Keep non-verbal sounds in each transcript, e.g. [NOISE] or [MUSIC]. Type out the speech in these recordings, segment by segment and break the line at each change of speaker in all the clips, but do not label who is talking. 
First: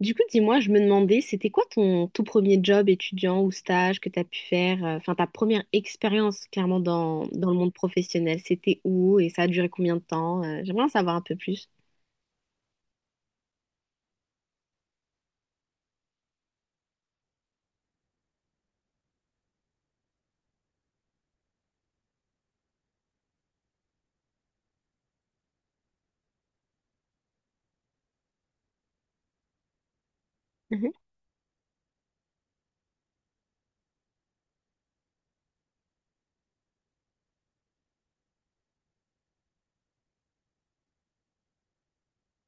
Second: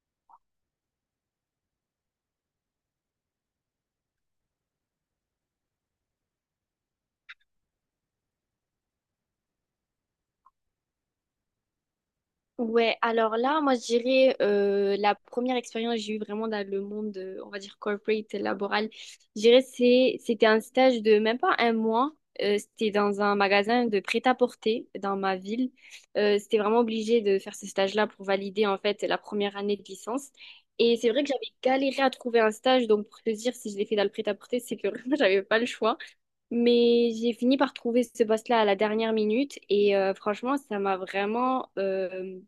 Du coup, dis-moi, je me demandais, c'était quoi ton tout premier job étudiant ou stage que tu as pu faire, enfin ta première expérience clairement dans, le monde professionnel, c'était où et ça a duré combien de temps? J'aimerais en savoir un peu plus.
Ouais, alors là, moi, je dirais la première expérience que j'ai eue vraiment dans le monde, on va dire corporate, laboral, je dirais c'était un stage de même pas un mois. C'était dans un magasin de prêt-à-porter dans ma ville. C'était vraiment obligé de faire ce stage-là pour valider en fait la première année de licence.
Mhm.
Et c'est vrai que j'avais galéré à trouver un stage, donc pour te dire si je l'ai fait dans le prêt-à-porter, c'est que [LAUGHS] vraiment j'avais pas le choix. Mais j'ai fini par trouver ce poste-là à la dernière minute et franchement, ça m'a vraiment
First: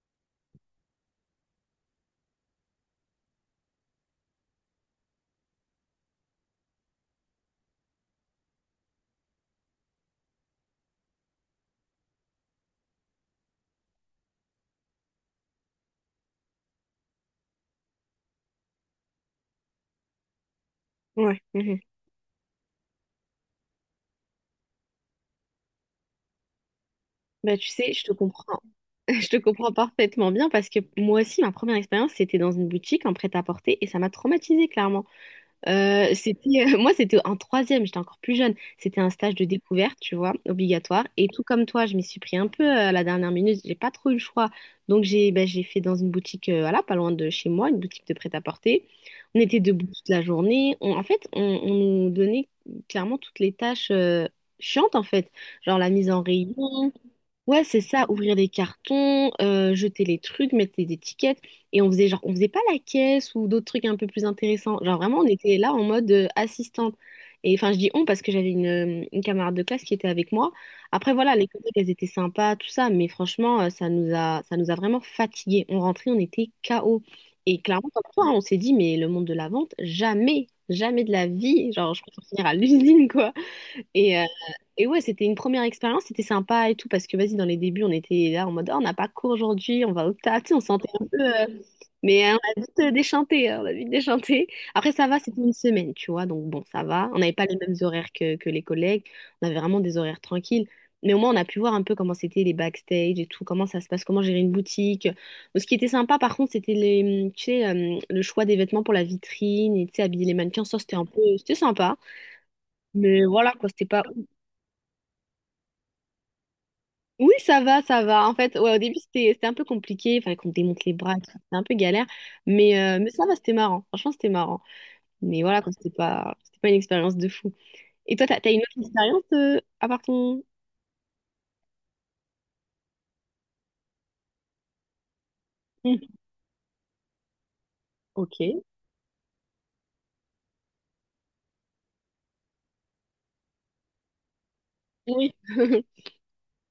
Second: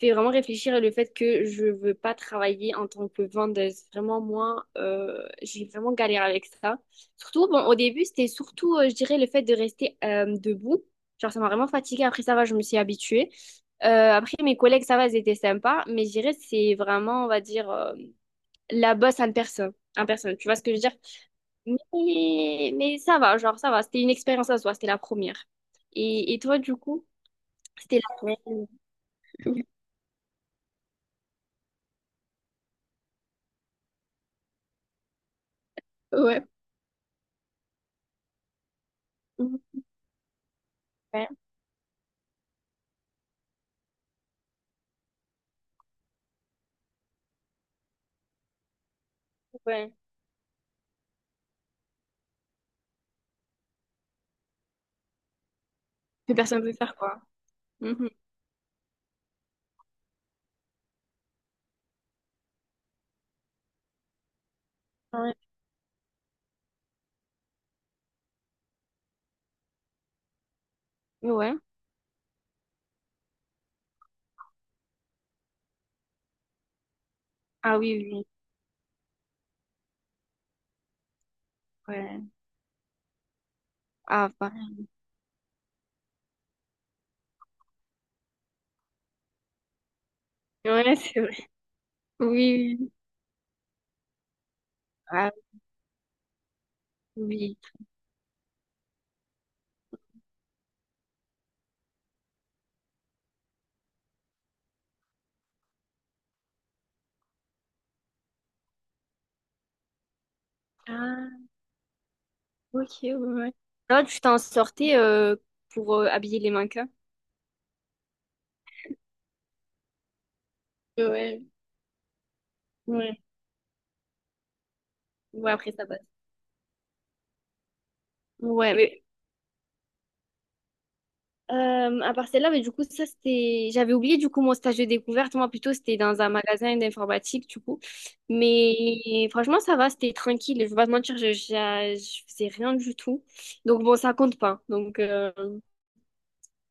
fait vraiment réfléchir le fait que je veux pas travailler en tant que vendeuse. Vraiment, moi, j'ai vraiment galéré avec ça. Surtout, bon, au début, c'était surtout, je dirais, le fait de rester debout. Genre, ça m'a vraiment fatiguée. Après, ça va, je me suis habituée. Après, mes collègues, ça va, ils étaient sympas. Mais je dirais, c'est vraiment, on va dire, la bosse en personne. En personne, tu vois ce que je veux dire?
Ouais. Mhm.
Mais ça va, genre, ça va. C'était une expérience à soi, c'était la première. Et toi, du coup,
Bah, tu sais,
c'était
je te
la
comprends.
première.
[LAUGHS] Je te comprends parfaitement bien parce que moi aussi, ma première expérience, c'était dans une boutique en prêt-à-porter et ça m'a traumatisée clairement.
Ouais.
C'était, [LAUGHS] moi, c'était en troisième, j'étais encore plus jeune. C'était un stage de découverte, tu vois, obligatoire.
Ouais.
Et tout comme toi, je m'y suis pris un peu à la dernière minute. J'ai pas trop eu le choix. Donc, j'ai fait dans une boutique, voilà, pas loin de chez moi, une boutique de prêt-à-porter. On était debout
Ouais.
toute la journée. On nous donnait clairement toutes les tâches chiantes, en fait. Genre la mise en
Que
rayon.
personne ne peut faire, quoi.
Ouais, c'est ça,
Mhm.
ouvrir des cartons, jeter les trucs, mettre les étiquettes. Et on faisait genre, on faisait pas la caisse ou d'autres trucs un peu plus intéressants. Genre vraiment, on
Ouais.
était là en mode assistante. Et enfin, je dis on parce que j'avais une camarade de classe qui était avec moi. Après, voilà, les
Ouais.
collègues, elles étaient sympas, tout ça. Mais franchement, ça nous a vraiment fatigués. On rentrait, on était KO. Et
Ah
clairement,
oui,
comme toi,
oui.
hein, on s'est dit, mais le monde de la vente, jamais, jamais de la vie. Genre, je
Ouais.
préfère finir à l'usine, et, euh,
Ah, pareil.
et ouais, c'était une première expérience, c'était sympa et tout, parce que vas-y, dans les débuts, on était là en mode, oh, on n'a pas cours aujourd'hui, on va au taf, tu sais, on sentait
Ouais, [LAUGHS]
un peu,
c'est vrai.
mais on a
Oui,
vite
oui.
déchanté, hein, on a vite déchanté. Après, ça va,
Ah,
c'était une semaine, tu vois, donc bon, ça va. On n'avait pas les
oui.
mêmes horaires que les collègues, on avait vraiment des horaires tranquilles. Mais au moins, on a pu voir un peu comment c'était les backstage et tout, comment ça se passe, comment gérer une boutique. Bon, ce qui était sympa, par contre, c'était les, tu sais, le choix des vêtements pour la vitrine et, tu sais, habiller les mannequins. Ça, c'était un peu,
Ah,
c'était sympa.
ok, ouais.
Mais voilà,
Ouais.
quoi, c'était pas.
Là, tu t'en sortais pour habiller les mannequins.
Oui, ça va, ça va. En fait, ouais, au début, c'était un peu compliqué. Il fallait qu'on démonte les bras, et tout. C'était
Ouais.
un peu galère. Mais
Ouais.
ça va, c'était marrant. Franchement, c'était marrant. Mais
Ouais,
voilà, quoi,
après ça passe.
c'était pas une expérience de fou. Et toi, t'as une autre
Ouais,
expérience à part ton...
À part celle-là, mais du coup, ça, c'était. J'avais oublié, du coup, mon stage de découverte. Moi, plutôt, c'était
Mhm.
dans un magasin d'informatique, du coup.
Ok.
Mais franchement, ça va, c'était tranquille. Je vais pas te mentir, je faisais rien du tout. Donc, bon, ça compte pas. Donc,
Oui.
[LAUGHS]
[LAUGHS]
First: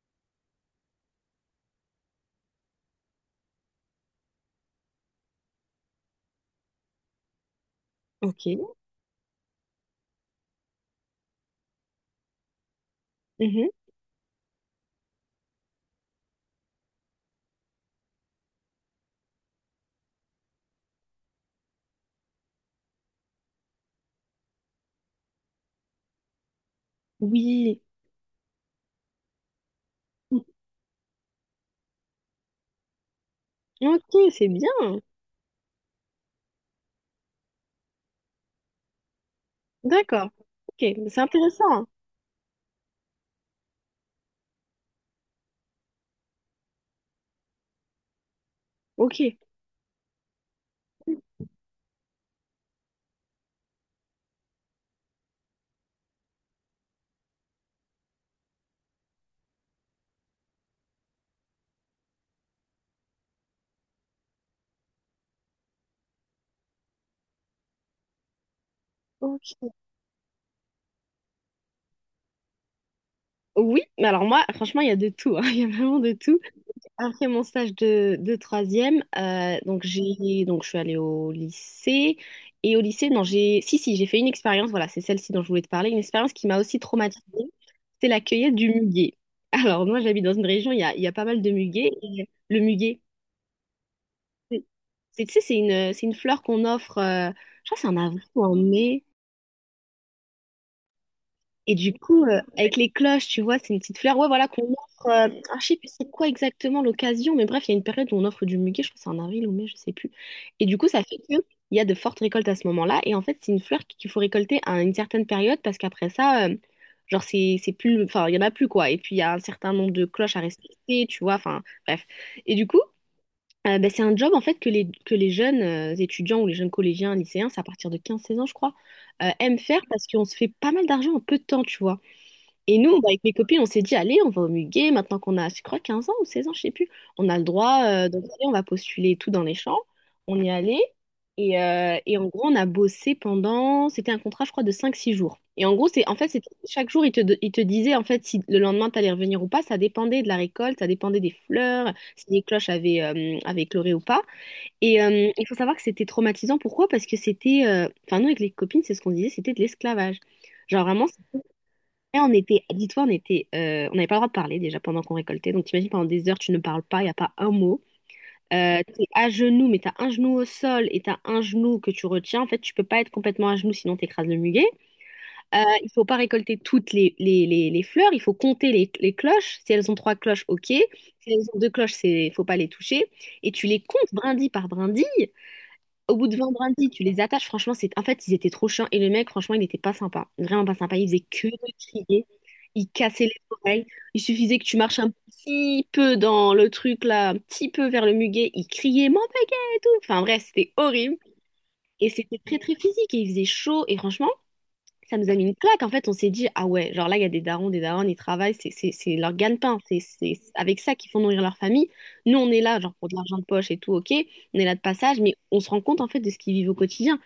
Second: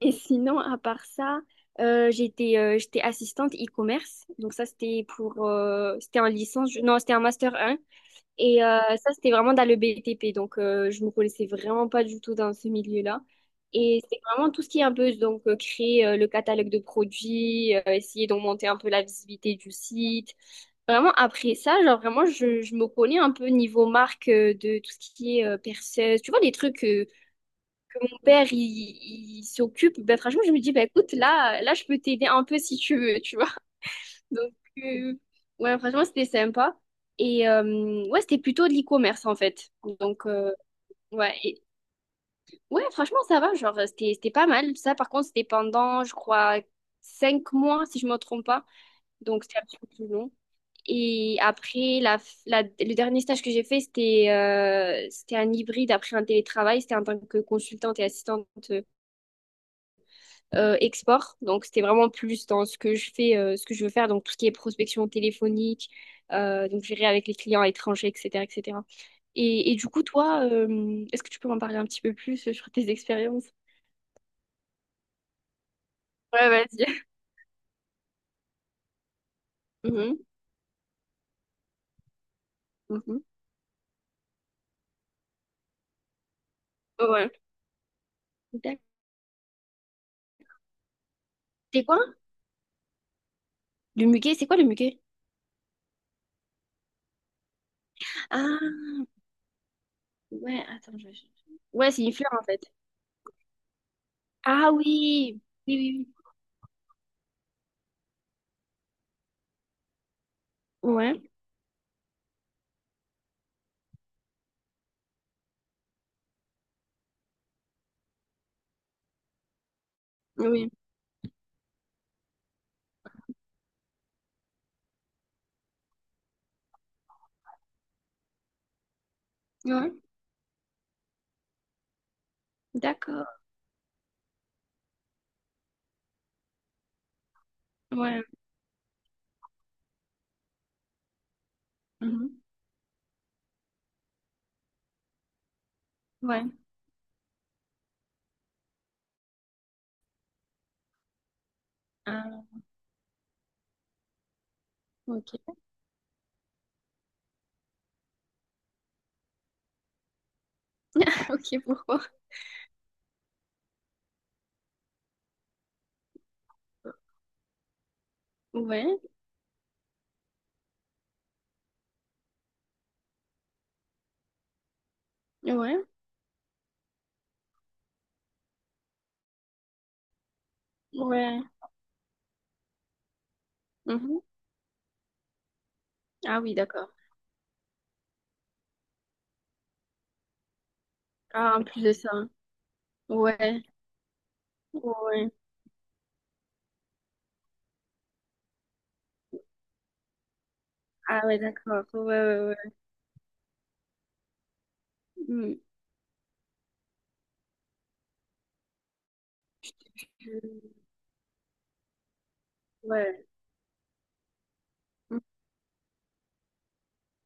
Et sinon, à part ça, j'étais assistante e-commerce. Donc, ça, c'était en licence. Non, c'était en master un. Et
Ok.
ça, c'était vraiment dans le BTP. Donc, je me connaissais vraiment pas du tout dans ce milieu-là.
Mhm.
Et c'est vraiment tout ce qui est un peu, donc, créer le catalogue de produits, essayer d'augmenter un peu la visibilité du site. Vraiment, après ça, genre, vraiment, je me connais un peu niveau marque de tout ce qui est perceuse. Tu vois, des trucs que
Oui.
mon père, il s'occupe. Ben, franchement, je me dis, ben, écoute, là, là, je peux t'aider un peu si tu veux, tu vois.
Ok, c'est
Donc,
bien.
euh, ouais, franchement, c'était sympa. Et ouais, c'était plutôt de l'e-commerce en fait. Donc,
D'accord. Ok, c'est
ouais,
intéressant.
ouais, franchement, ça va. Genre, c'était pas mal. Ça, par contre, c'était pendant, je crois, 5 mois, si je me trompe pas.
Ok.
Donc, c'était un petit peu plus long. Et après, le dernier stage que j'ai fait, c'était un hybride après un télétravail. C'était en tant que consultante et assistante export. Donc, c'était vraiment plus dans ce que je fais, ce que je veux faire, donc tout ce qui est prospection téléphonique, donc gérer avec les clients étrangers, etc., etc. Et, cetera.
Ok.
Et du coup, toi, est-ce que tu peux m'en parler un petit peu plus sur tes expériences?
Oui, mais alors moi, franchement, il y a de tout, hein. [LAUGHS] Il y a vraiment de tout.
Ouais, vas-y.
Après mon stage de troisième, donc
Mhm,
j'ai donc je suis allée au lycée. Et au lycée
mhm.
non, j'ai si si j'ai fait une expérience, voilà, c'est celle-ci dont je voulais te parler, une expérience qui m'a aussi traumatisée,
Ouais.
c'est la cueillette du
D'accord.
muguet. [LAUGHS] Alors moi j'habite dans une région il y a pas mal de
C'est
muguets,
quoi?
et le muguet,
Le muguet, c'est quoi
c'est
le muguet?
tu sais, c'est une fleur qu'on offre, je crois que c'est en avril ou en
Ah,
mai.
ouais, attends,
Et
Ouais,
du
c'est une
coup,
fleur en fait.
avec les cloches, tu vois, c'est une petite fleur, ouais, voilà, qu'on
Ah
offre.
oui,
Ah, je sais
oui,
plus
oui,
c'est quoi exactement l'occasion, mais bref, il y a une période où on offre du muguet, je crois que c'est en avril ou mai, je sais plus. Et du coup,
oui.
ça fait
Ouais,
que il y a de fortes récoltes à ce moment-là. Et en fait, c'est une fleur qu'il faut récolter à une certaine période parce qu'après ça, genre, c'est plus. Enfin, il y en a plus, quoi. Et puis, il y a un certain nombre de cloches à
oui,
respecter, tu vois, enfin, bref. Et du coup, ben, c'est un job, en fait, que que les jeunes étudiants ou les jeunes collégiens, lycéens, c'est à partir de 15 16 ans, je crois, aiment faire
ouais,
parce qu'on se fait pas mal d'argent en peu de temps, tu vois. Et nous, bah, avec mes
d'accord,
copines, on s'est dit, allez, on va au Muguet, maintenant qu'on a, je crois, 15 ans ou 16 ans, je sais plus. On a le droit,
ouais,
donc allez, on va postuler et tout dans les champs. On y allait. Et en
mhm,
gros, on a bossé pendant, c'était un contrat, je crois, de 5 6 jours. Et en gros, c'est, en fait, c'était,
ouais,
chaque jour, il te disaient, en fait, si le lendemain, t'allais revenir ou pas, ça dépendait de la récolte, ça dépendait des fleurs, si les
ah,
cloches avaient écloré ou pas. Et il
ok,
faut savoir que c'était traumatisant. Pourquoi? Parce que c'était, enfin, nous, avec les copines, c'est ce qu'on disait, c'était de l'esclavage. Genre, vraiment,
[LAUGHS] ok, pourquoi?
et on était, dis-toi, on était, on n'avait pas le droit de parler déjà pendant qu'on récoltait. Donc t'imagines, pendant des heures, tu ne parles pas, il n'y a pas un mot.
Ouais,
T'es à genoux, mais t'as un genou au sol et t'as un genou que tu retiens. En fait, tu peux pas être complètement à genoux, sinon t'écrases le muguet. Euh,
ouais,
il faut pas récolter toutes les fleurs. Il faut compter les cloches. Si elles ont trois cloches, ok. Si
ouais.
elles ont deux cloches, c'est, faut pas les toucher. Et tu les comptes
Mhm.
brindille par brindille. Au bout de
Ah oui,
vendredi,
d'accord.
tu les attaches. Franchement, c'est, en fait, ils étaient trop chiants. Et le mec, franchement, il n'était pas sympa. Vraiment pas sympa. Il faisait que
Ah, en
de
plus de ça.
crier. Il cassait les
Ouais,
oreilles. Il suffisait que tu marches un
ouais.
petit peu dans le truc là, un petit peu vers le muguet. Il criait mon muguet et tout. Enfin bref, c'était horrible.
Ah ouais, d'accord. Ouais,
Et c'était
ouais,
très
ouais.
très physique. Et il faisait chaud. Et franchement, ça nous a mis une
Mm,
claque. En fait, on s'est dit, ah ouais, genre là, il y a des darons, ils travaillent, c'est leur gagne-pain, c'est
je-
avec ça qu'ils font nourrir leur famille. Nous, on est là, genre pour de
Ouais,
l'argent de poche et tout, ok, on est là de
mm,
passage, mais on se rend compte en fait de ce qu'ils vivent au quotidien.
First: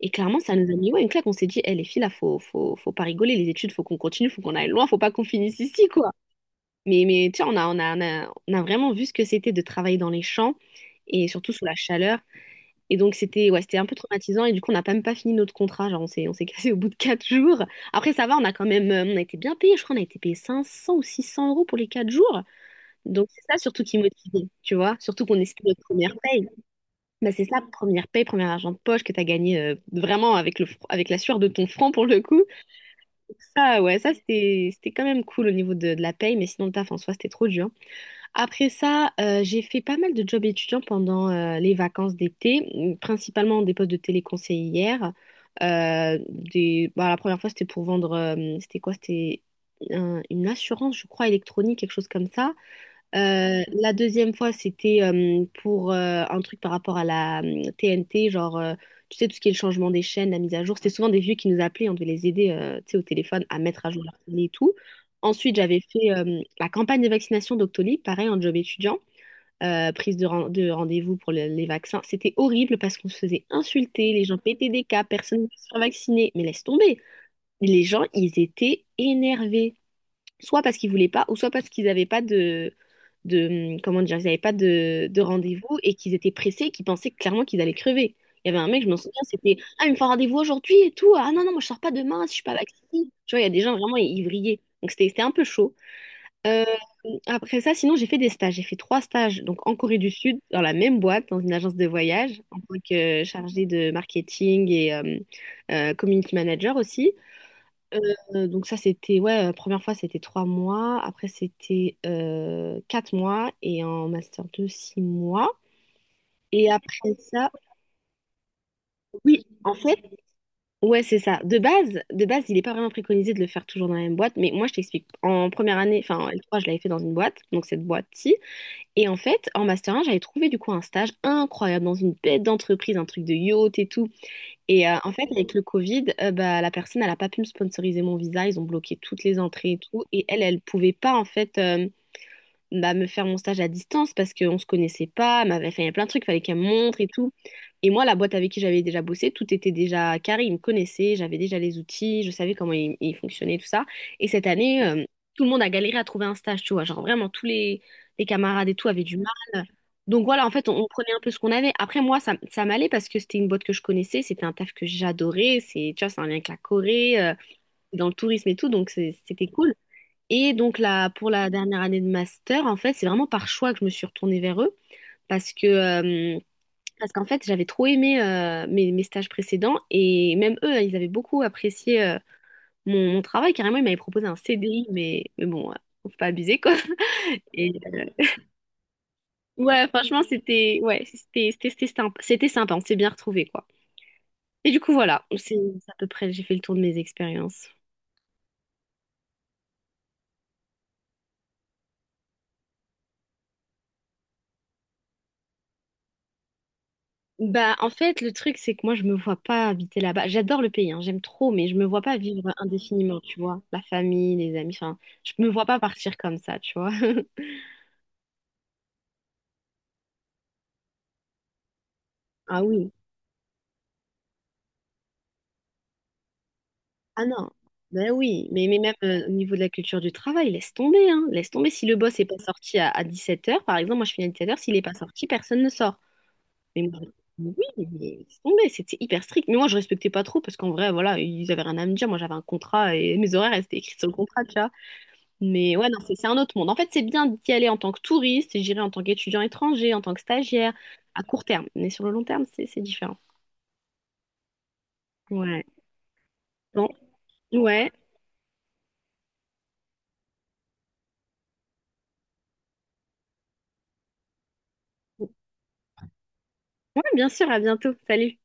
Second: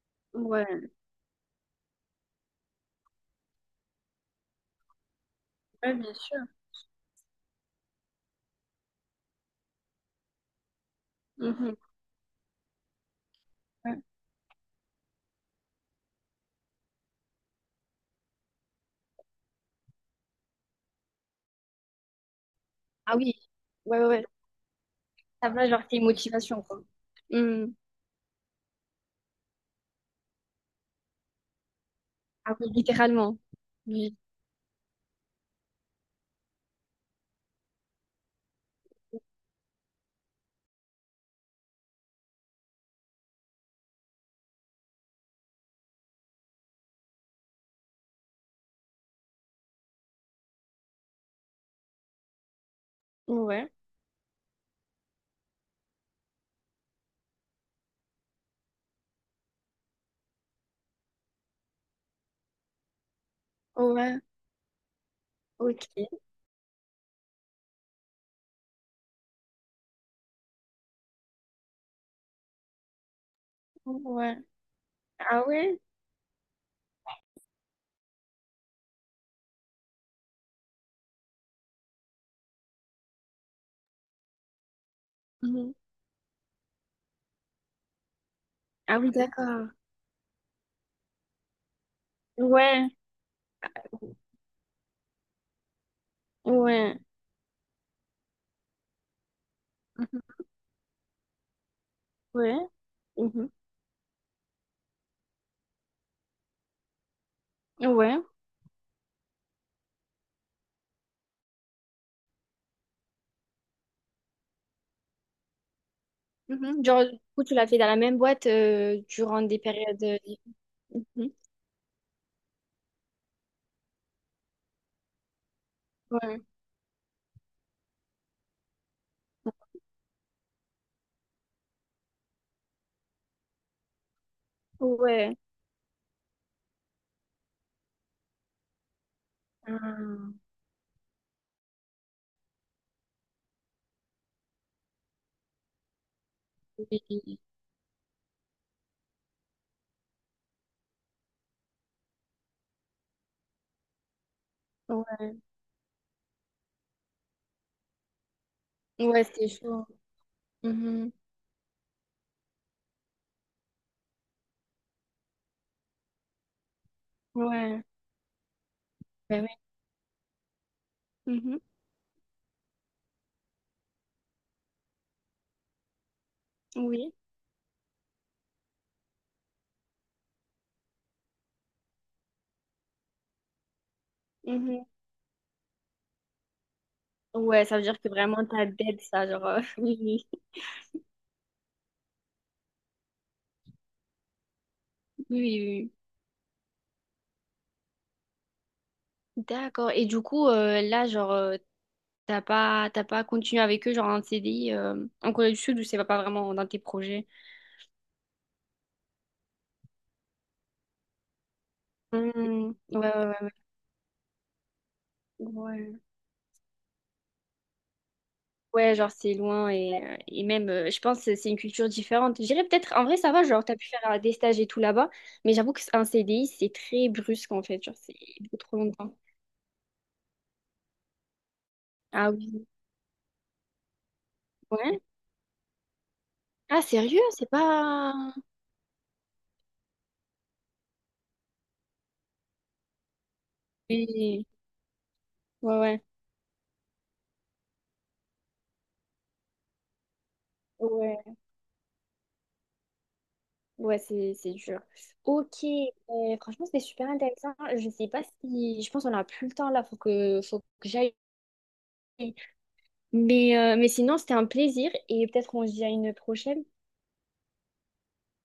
Et clairement, ça nous a
ouais.
mis, ouais, une claque. On s'est dit, eh, les filles, là, faut, faut, faut pas rigoler, les études, faut qu'on continue, faut qu'on aille loin, faut pas qu'on finisse ici,
Ouais,
quoi.
bien sûr.
Mais tu sais, on a vraiment vu ce que c'était de travailler dans les champs et surtout sous la
Mhm,
chaleur. Et donc c'était, ouais, c'était un peu
ouais.
traumatisant et du coup on n'a même pas fini notre contrat, genre on s'est cassé au bout de 4 jours. Après ça va, on a quand même on a été bien payé, je crois on a été payé 500 ou 600 euros pour les 4 jours.
Ah
Donc
oui,
c'est ça surtout qui
ouais, ouais. Ouais.
motivait, tu vois, surtout qu'on
Ça
espère
va,
notre
genre, c'est une
première paye.
motivation, quoi.
Bah c'est ça,
Mm.
première paye, premier argent de poche que t'as gagné, vraiment avec avec la sueur de ton front pour le coup.
Ah oui, littéralement.
Ça ouais, ça
Oui.
c'était c'était quand même cool au niveau de la paye, mais sinon le taf en soi c'était trop dur. Après ça, j'ai fait pas mal de jobs étudiants pendant les vacances d'été, principalement des postes de téléconseillère. Des... bah, la première fois, c'était pour vendre, c'était quoi? C'était une assurance, je crois, électronique, quelque chose comme ça.
Ouais,
La deuxième fois, c'était pour un truc par rapport à la TNT, genre, tu sais, tout ce qui est le changement des chaînes, la mise à jour. C'était souvent des vieux qui nous appelaient, on devait les aider, tu sais, au téléphone à mettre à jour leur
ouais,
télé et tout. Ensuite, j'avais
ok.
fait la campagne de vaccination d'Octolib, pareil, en job étudiant, prise de, de rendez-vous pour les vaccins. C'était horrible parce qu'on se faisait insulter, les
Ouais.
gens pétaient des cas, personne
Ah
ne voulait se
ouais?
faire vacciner. Mais laisse tomber, les gens, ils étaient énervés soit parce qu'ils voulaient pas, ou soit parce qu'ils n'avaient pas comment dire, ils n'avaient pas de
Mhm.
rendez-vous et qu'ils étaient pressés, qu'ils pensaient clairement qu'ils allaient crever. Il y avait un mec, je m'en
Ah oui,
souviens, c'était
d'accord.
Ah, il me faut un rendez-vous aujourd'hui et tout. Ah non, non, moi je sors pas demain si je suis pas
Ouais,
vaccinée. Tu vois, il y a des gens vraiment, ils vrillaient. Donc c'était un peu chaud. Euh,
ouais.
après ça, sinon, j'ai fait des stages. J'ai fait trois stages, donc en Corée du
Mhm.
Sud, dans la même boîte, dans une agence de voyage, en
Ouais.
tant que
Mhm,
chargée de marketing et community manager aussi.
Ouais.
Donc ça, c'était, ouais, première fois, c'était 3 mois. Après, c'était 4 mois. Et en master 2, 6 mois. Et
Mhm. Genre,
après
du coup,
ça,
tu l'as fait dans la même boîte durant
oui,
des
en fait,
périodes.
ouais, c'est
Mhm.
ça. De base, il n'est pas vraiment préconisé de le faire toujours dans la même boîte. Mais moi, je t'explique. En première année, enfin, en
Ouais.
L3, je l'avais fait dans une boîte, donc cette boîte-ci. Et en fait, en master 1 j'avais trouvé du coup un stage incroyable dans une bête d'entreprise, un truc de yacht et tout. Et en fait,
Ouais.
avec le Covid, bah, la personne, elle n'a pas pu me sponsoriser mon visa. Ils ont bloqué toutes les entrées et tout. Et elle,
Ah,
elle pouvait pas, en fait, bah, me faire mon stage à distance parce qu'on se connaissait pas, elle m'avait fait il y a plein de trucs, fallait qu'elle me montre et tout.
oui.
Et moi, la boîte avec qui j'avais déjà bossé, tout était déjà carré, ils me connaissaient, j'avais déjà les outils, je savais comment ils fonctionnaient, tout ça. Et cette année,
Ouais,
tout le monde a galéré à trouver un stage, tu vois, genre vraiment tous les camarades et tout avaient du
ouais, c'était
mal.
chaud.
Donc voilà, en fait, on
Mhm.
prenait un peu ce qu'on avait. Après, moi, ça m'allait parce que c'était une boîte que je connaissais, c'était un taf que j'adorais, c'est, tu vois, c'est un lien avec la Corée,
Ouais.
dans le tourisme et tout, donc c'est-
Ben
c'était
oui.
cool. Et donc là, pour la
Mhm.
dernière année de master, en fait, c'est vraiment par choix que je me suis retournée vers eux parce que euh, parce
Oui.
qu'en fait, j'avais trop aimé mes stages précédents et même eux, ils avaient beaucoup apprécié mon travail. Carrément, ils m'avaient proposé un
Mhm.
CDI, mais bon, faut pas abuser quoi. [LAUGHS]
Ouais,
Et
ça veut dire que vraiment t'as dead ça, genre. [LAUGHS]
ouais,
Oui,
franchement,
oui,
c'était ouais, c'était sympa, c'était sympa, on s'est bien retrouvés quoi. Et du coup, voilà, c'est
oui.
c'est
Oui.
à peu près, j'ai fait le tour de mes expériences.
Oui. D'accord. Et du coup, là, genre, t'as pas continué avec eux, genre en CDI, en Corée du Sud, ou c'est pas vraiment dans tes projets?
Bah, en fait, le truc, c'est que moi, je me vois pas habiter là-bas. J'adore le pays, hein, j'aime trop, mais je me vois pas vivre
Mhm. Ouais,
indéfiniment, tu
ouais,
vois. La famille, les amis, enfin, je me
ouais.
vois pas
Ouais.
partir comme ça, tu vois. [LAUGHS]
Ouais, genre c'est loin et même, je pense que c'est une culture différente. Je
Ah
dirais
oui.
peut-être, en vrai, ça va, genre, t'as pu faire des stages et tout là-bas, mais j'avoue que qu'un CDI, c'est très
Ah non.
brusque en fait, genre,
Ben
c'est
oui,
beaucoup
mais,
trop
mais même
longtemps.
au niveau de la culture du travail, laisse tomber, hein. Laisse tomber. Si le boss est
Ah
pas
oui,
sorti à 17h, par exemple, moi, je finis à 17h, s'il est pas
ouais.
sorti, personne ne sort.
Ah,
Mais moi,
sérieux? C'est
oui, mais
pas.
laisse tomber, c'était hyper strict. Mais moi, je respectais pas trop parce qu'en vrai, voilà, ils avaient rien à me dire. Moi, j'avais un contrat et mes horaires elles étaient écrits sur le contrat,
Oui.
tu vois. Mais
Ouais,
ouais, non,
ouais.
c'est un autre monde. En fait, c'est bien d'y aller en tant que touriste, et j'irai en tant qu'étudiant étranger, en tant que stagiaire, à
Ouais,
court terme. Mais sur le long terme, c'est différent.
ouais, c'est dur. Ok,
Ouais.
franchement, c'était
Bon,
super intéressant. Je
ouais.
sais pas si. Je pense qu'on a plus le temps là, faut que j'aille. Mais sinon, c'était un plaisir et peut-être on se dit à une prochaine.
Ouais, bien sûr, à bientôt. Salut.